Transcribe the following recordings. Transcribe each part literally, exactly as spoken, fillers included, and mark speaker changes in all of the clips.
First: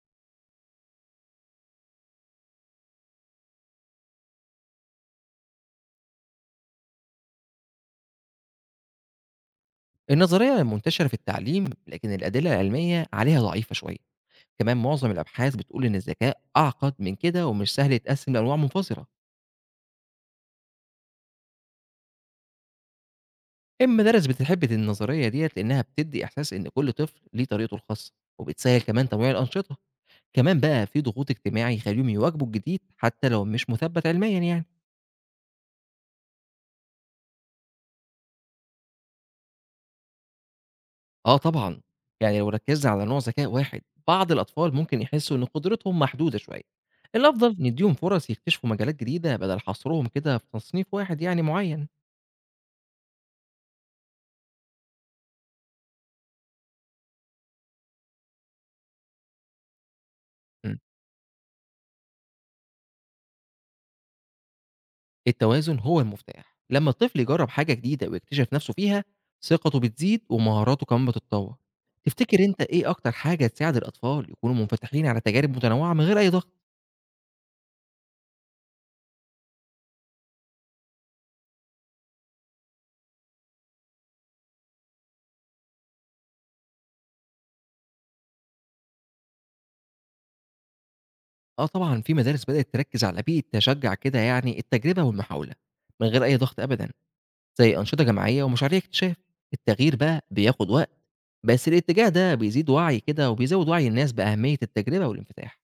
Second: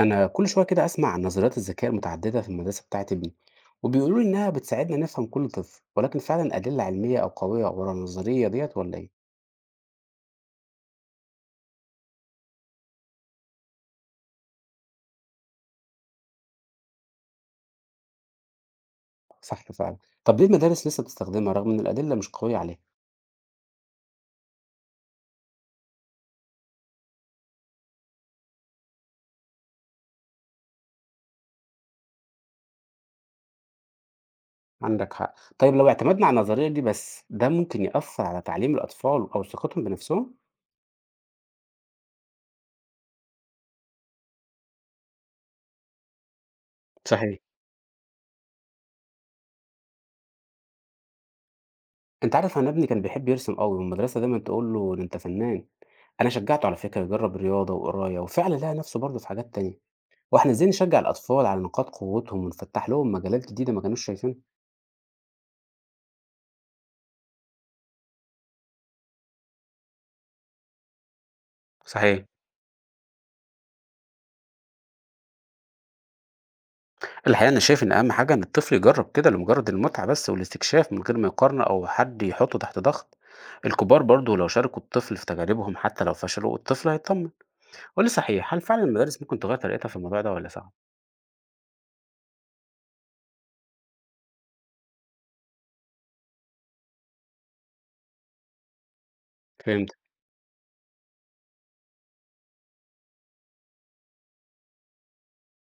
Speaker 1: أنا كل شوية كده أسمع عن نظريات الذكاء المتعددة في المدرسة بتاعت ابني، وبيقولوا لي إنها بتساعدنا نفهم كل طفل، ولكن فعلا أدلة علمية أو قوية ورا النظرية ديت ولا إيه؟
Speaker 2: النظرية منتشرة في التعليم، لكن الأدلة العلمية عليها ضعيفة شوية. كمان معظم الأبحاث بتقول إن الذكاء أعقد من كده ومش سهل يتقسم لأنواع منفصلة.
Speaker 1: صح فعلا. طب ليه المدارس لسه بتستخدمها رغم إن الأدلة مش قوية عليها؟
Speaker 2: المدارس بتحب النظرية ديت لأنها بتدي إحساس إن كل طفل ليه طريقته الخاصة، وبتسهل كمان تنويع الأنشطة. كمان بقى في ضغوط اجتماعي يخليهم يواكبوا الجديد حتى لو مش مثبت علميا يعني.
Speaker 1: عندك حق. طيب لو اعتمدنا على النظرية دي بس، ده ممكن يأثر على تعليم الأطفال أو ثقتهم بنفسهم؟
Speaker 2: آه طبعًا، يعني لو ركّزنا على نوع ذكاء واحد، بعض الأطفال ممكن يحسّوا إن قدرتهم محدودة شوية،
Speaker 1: صحيح.
Speaker 2: الأفضل ندّيهم فرص يكتشفوا مجالات جديدة بدل حصرهم كده في تصنيف واحد يعني معيّن.
Speaker 1: أنت عارف أنا ابني كان بيحب يرسم قوي، والمدرسة دايما تقول له ده أنت فنان. أنا شجعته على فكرة يجرب رياضة وقراية، وفعلا لقى نفسه برضه في حاجات تانية. وإحنا إزاي
Speaker 2: إمم.
Speaker 1: نشجّع الأطفال على نقاط قوتهم ونفتّح لهم مجالات جديدة ما كانوش شايفينها؟
Speaker 2: التوازن هو المفتاح، لمّا الطفل يجرّب حاجة جديدة ويكتشف نَفْسه فيها، ثقته بتزيد ومهاراته كمان بتتطوّر.
Speaker 1: صحيح.
Speaker 2: تفتكر أنت إيه أكتر حاجة تساعد الأطفال يكونوا منفتحين على تجارب متنوّعة من غير أي ضغط؟
Speaker 1: الحقيقة أنا شايف إن أهم حاجة إن الطفل يجرب كده لمجرد المتعة بس والاستكشاف، من غير ما يقارنه أو حد يحطه تحت ضغط. الكبار برضو لو شاركوا الطفل في تجاربهم حتى لو فشلوا، الطفل هيطمن. قولي صحيح، هل فعلا المدارس ممكن تغير طريقتها في الموضوع ده ولا صعب؟
Speaker 2: آه طبعًا، في مدارس بدأت تركّز على بيئة تشجّع كده يعني التجربة والمحاولة، من غير أي ضغط أبدًا. زي أنشطة جماعية ومشاريع اكتشاف.
Speaker 1: فهمت.
Speaker 2: التغيير بقى بياخد وقت، بس الاتجاه ده بيزيد وعي كده وبيزوّد وعي الناس بأهمية التجربة والانفتاح.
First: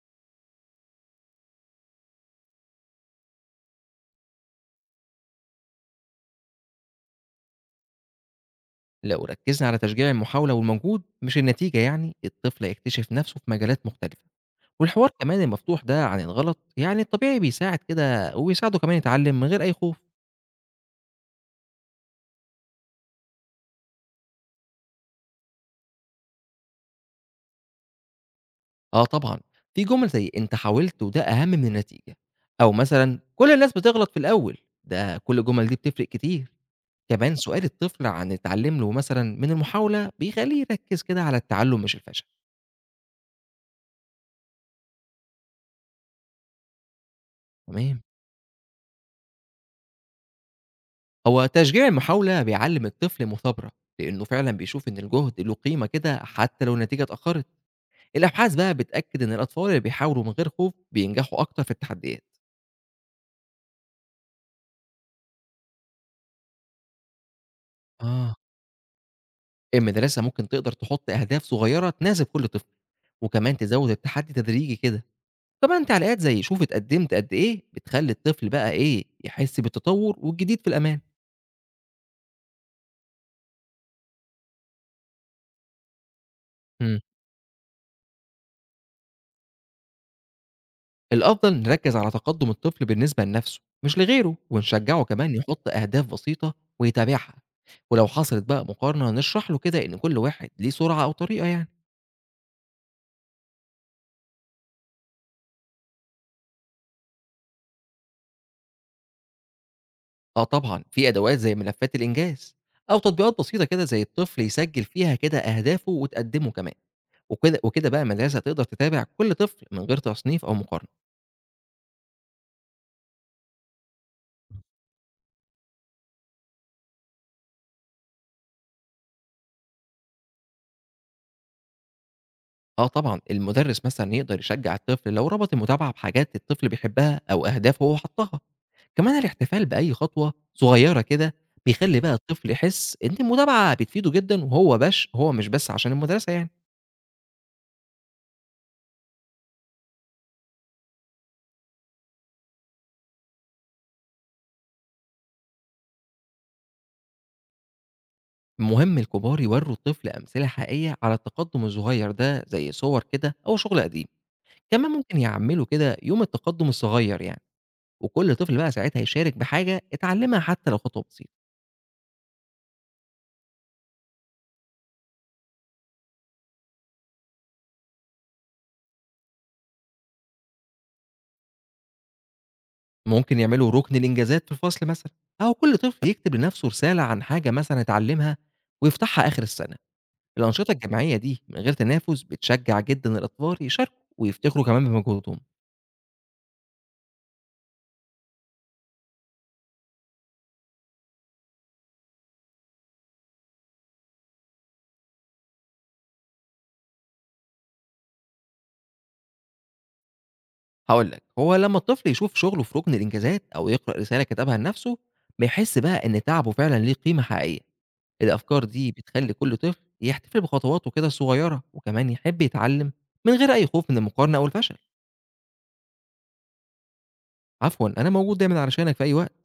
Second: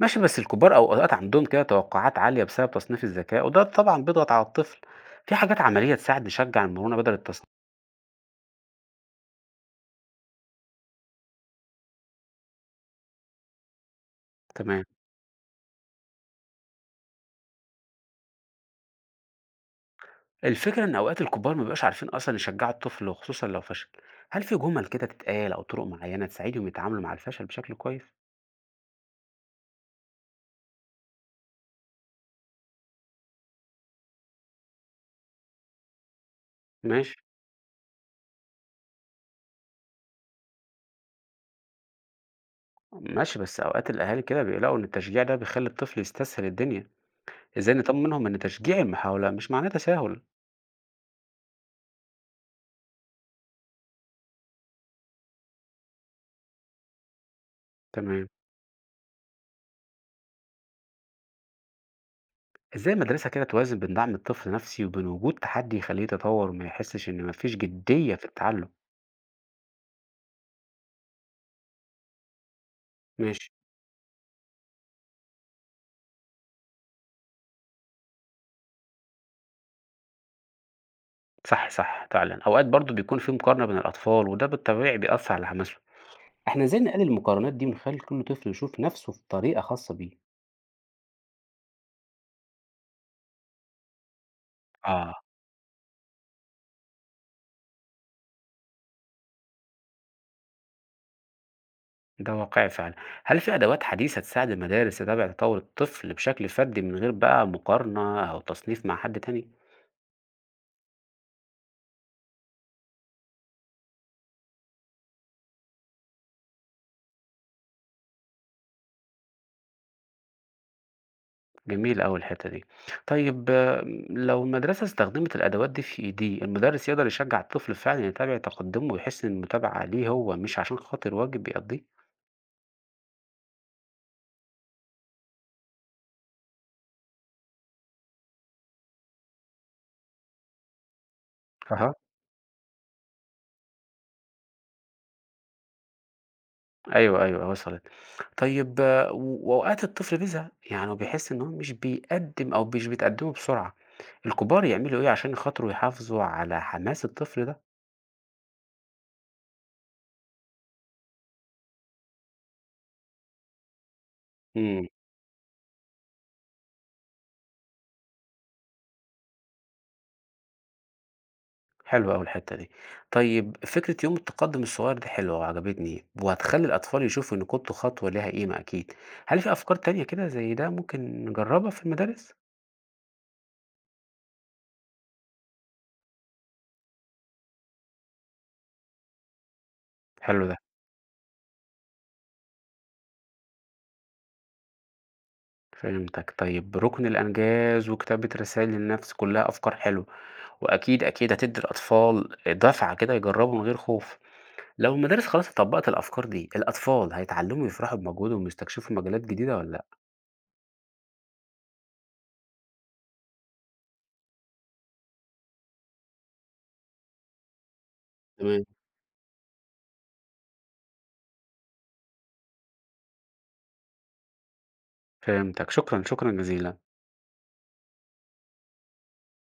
Speaker 1: ماشي، بس الكبار أوقات عندهم كده توقعات عالية بسبب تصنيف الذكاء، وده طبعا بيضغط على الطفل. في حاجات عملية تساعد نشجع المرونة بدل التصنيف؟
Speaker 2: لو ركّزنا على تشجيع المحاولة والمجهود مش النتيجة يعني، الطفل هيكتشف نَفْسه في مجالات مختلفة.
Speaker 1: تمام.
Speaker 2: والحوار كمان المفتوح ده عن الغلط، يعني الطبيعي بيساعد كده وبيساعده كمان يتعلّم من غير أي خوف.
Speaker 1: الفكرة إن أوقات الكبار ما بيبقاش عارفين أصلًا يشجعوا الطفل وخصوصًا لو فشل، هل في جمل كده تتقال أو طرق معينة تساعدهم يتعاملوا مع الفشل بشكل كويس؟
Speaker 2: آه طبعًا، في جُمل زي أنت حاولت وده أهم من النتيجة، أو مثلًا كل الناس بتغلط في الأول، ده كل الجُمل دي بتفرق كتير.
Speaker 1: ماشي.
Speaker 2: كمان سؤال الطفل عن اللي اتعلم له مثلًا من المحاولة بيخلّيه يركّز كده على التعلم مش الفشل،
Speaker 1: ماشي بس أوقات الأهالي كده بيقلقوا إن التشجيع ده بيخلي الطفل يستسهل الدنيا، إزاي
Speaker 2: تمام،
Speaker 1: نطمنهم إن تشجيع المحاولة مش معناه تساهل؟
Speaker 2: هو تشجيع المحاولة بيعلّم الطفل مثابرة، لإنه فعلًا بيشوف إن الجهد له قيمة كده حتى لو النتيجة اتأخرت،
Speaker 1: تمام.
Speaker 2: الأبحاث بقى بتأكد إن الأطفال اللي بيحاولوا من غير خوف بينجحوا أكتر في التحديات.
Speaker 1: إزاي المدرسة كده توازن بين دعم الطفل نفسي وبين وجود تحدي يخليه يتطور وما يحسش إن مفيش جدية في
Speaker 2: آه.
Speaker 1: التعلم؟
Speaker 2: المدرسة ممكن تقدر تحط أهداف صغيرة تناسب كل طفل،
Speaker 1: ماشي.
Speaker 2: وكمان تزوّد التحدي تدريجي كده، وكمان تعليقات زي شوف اتقدمت قد إيه بتخلّي الطفل بقى إيه يحس بالتطور والجديد في الأمان.
Speaker 1: صح صح فعلًا، أوقات برضه بيكون في مقارنة بين الأطفال وده بالطبيعي بيأثر على حماسهم. إحنا إزاي
Speaker 2: إمم.
Speaker 1: نقلل المقارنات دي ونخلي كل طفل يشوف نفسه في طريقة خاصة بيه؟
Speaker 2: الأفضل نركز على تقدم الطفل بالنسبة لنفسه مش لغيره ونشجعه
Speaker 1: آه.
Speaker 2: كمان مم. يحط أهداف بسيطة ويتابعها. ولو حصلت بقى مقارنة نشرح له كده إن كل واحد ليه سرعة أو طريقة يعني.
Speaker 1: ده واقعي فعلا. هل في أدوات حديثة تساعد المدارس تتابع تطور الطفل بشكل فردي من غير بقى مقارنة أو تصنيف مع حد تاني؟
Speaker 2: آه طبعا في أدوات زي ملفات الإنجاز أو تطبيقات بسيطة كده زي الطفل يسجل فيها كده أهدافه وتقدمه كمان. وكده وكده بقى المدرسة تقدر تتابع كل طفل من غير تصنيف أو مقارنة.
Speaker 1: جميل أوي الحتة دي. طيب آه، لو المدرسة استخدمت الأدوات دي في إيديه، المدرس يقدر يشجع الطفل فعلا يتابع تقدمه ويحس إن المتابعة ليه هو مش عشان خاطر واجب بيقضيه؟
Speaker 2: اه طبعا المدرس مثلا يقدر يشجع الطفل لو ربط المتابعه بحاجات الطفل بيحبها او اهداف هو حطها. كمان الاحتفال بأي خطوة صغيرة كده
Speaker 1: أها.
Speaker 2: بيخلّي بقى الطفل يحس إن المتابعة بتفيده جدًا وهو بش هو مش بس عشان المدرسة يعني.
Speaker 1: أيوه أيوه، وصلت. طيب آه، و وأوقات الطفل بيزهق، يعني هو بيحس إن هو مش بيقدّم أو مش بتقدّموا بسرعة، الكبار يعملوا إيه عشان خاطروا يحافظوا على حماس الطفل ده؟
Speaker 2: المهم الكبار يورّوا الطفل أمثلة حقيقية على التقدُّم الصغير ده زي صور كده أو شغل قديم.
Speaker 1: إمم.
Speaker 2: كمان ممكن يعمّلوا كده يوم التقدُّم الصغير يعني، وكل طفل بقى ساعتها يشارك بحاجة اتعلّمها حتى لو خطوة بسيطة.
Speaker 1: حلوة أوي الحتّة دي. طيب فكرة يوم التقدّم الصغير دي حلوة وعجبتني، وهتخلّي الأطفال يشوفوا إن كُلّ خطوة ليها قيمة أكيد. هل في أفكار تانية كده زي ده ممكن نجرّبها في المدارس؟
Speaker 2: ممكن يعملوا رُكن الإنجازات في الفصل مثلًا أو كل طفل يكتب لنَفْسه رسالة عن حاجة مثلًا اتعلّمها ويفتحها آخر السنة.
Speaker 1: حلو ده.
Speaker 2: الأنشطة الجماعية دي من غير تنافس بتشجع جدًا الأطفال يشاركوا ويفتخروا كمان بمجهودهم.
Speaker 1: فهمتك. طيب رُكن الإنجاز وكتابة رسائل للنَفْس كُلّها أفكار حلوة، وأكيد، أكيد هتدّي الأطفال دَفعة كده يجرّبوا من غير خوف. لو المدارس خلاص طبقت الأفكار دي، الأطفال هيتعلموا يفرحوا بمجهودهم ويستكشفوا مجالات جديدة والّا لأ؟
Speaker 2: هاقول لك هو لمّا الطفل يشوف شغله في ركن الإنجازات أو يقرأ رسالة كتبها لنفسه، بيحس بقى إن تعبه فعلًا ليه قيمة حقيقية، الأفكار
Speaker 1: تمام.
Speaker 2: دي بتخلي كل طفل يحتفل بخطواته كده الصغيرة، وكمان يحب يتعلم من غير أي خوف من المقارنة أو الفشل.
Speaker 1: فهمتك، شكرًا، شكرًا جزيلًا.
Speaker 2: عفوًا، أنا موجود دايمًا علشانك في أي وقت.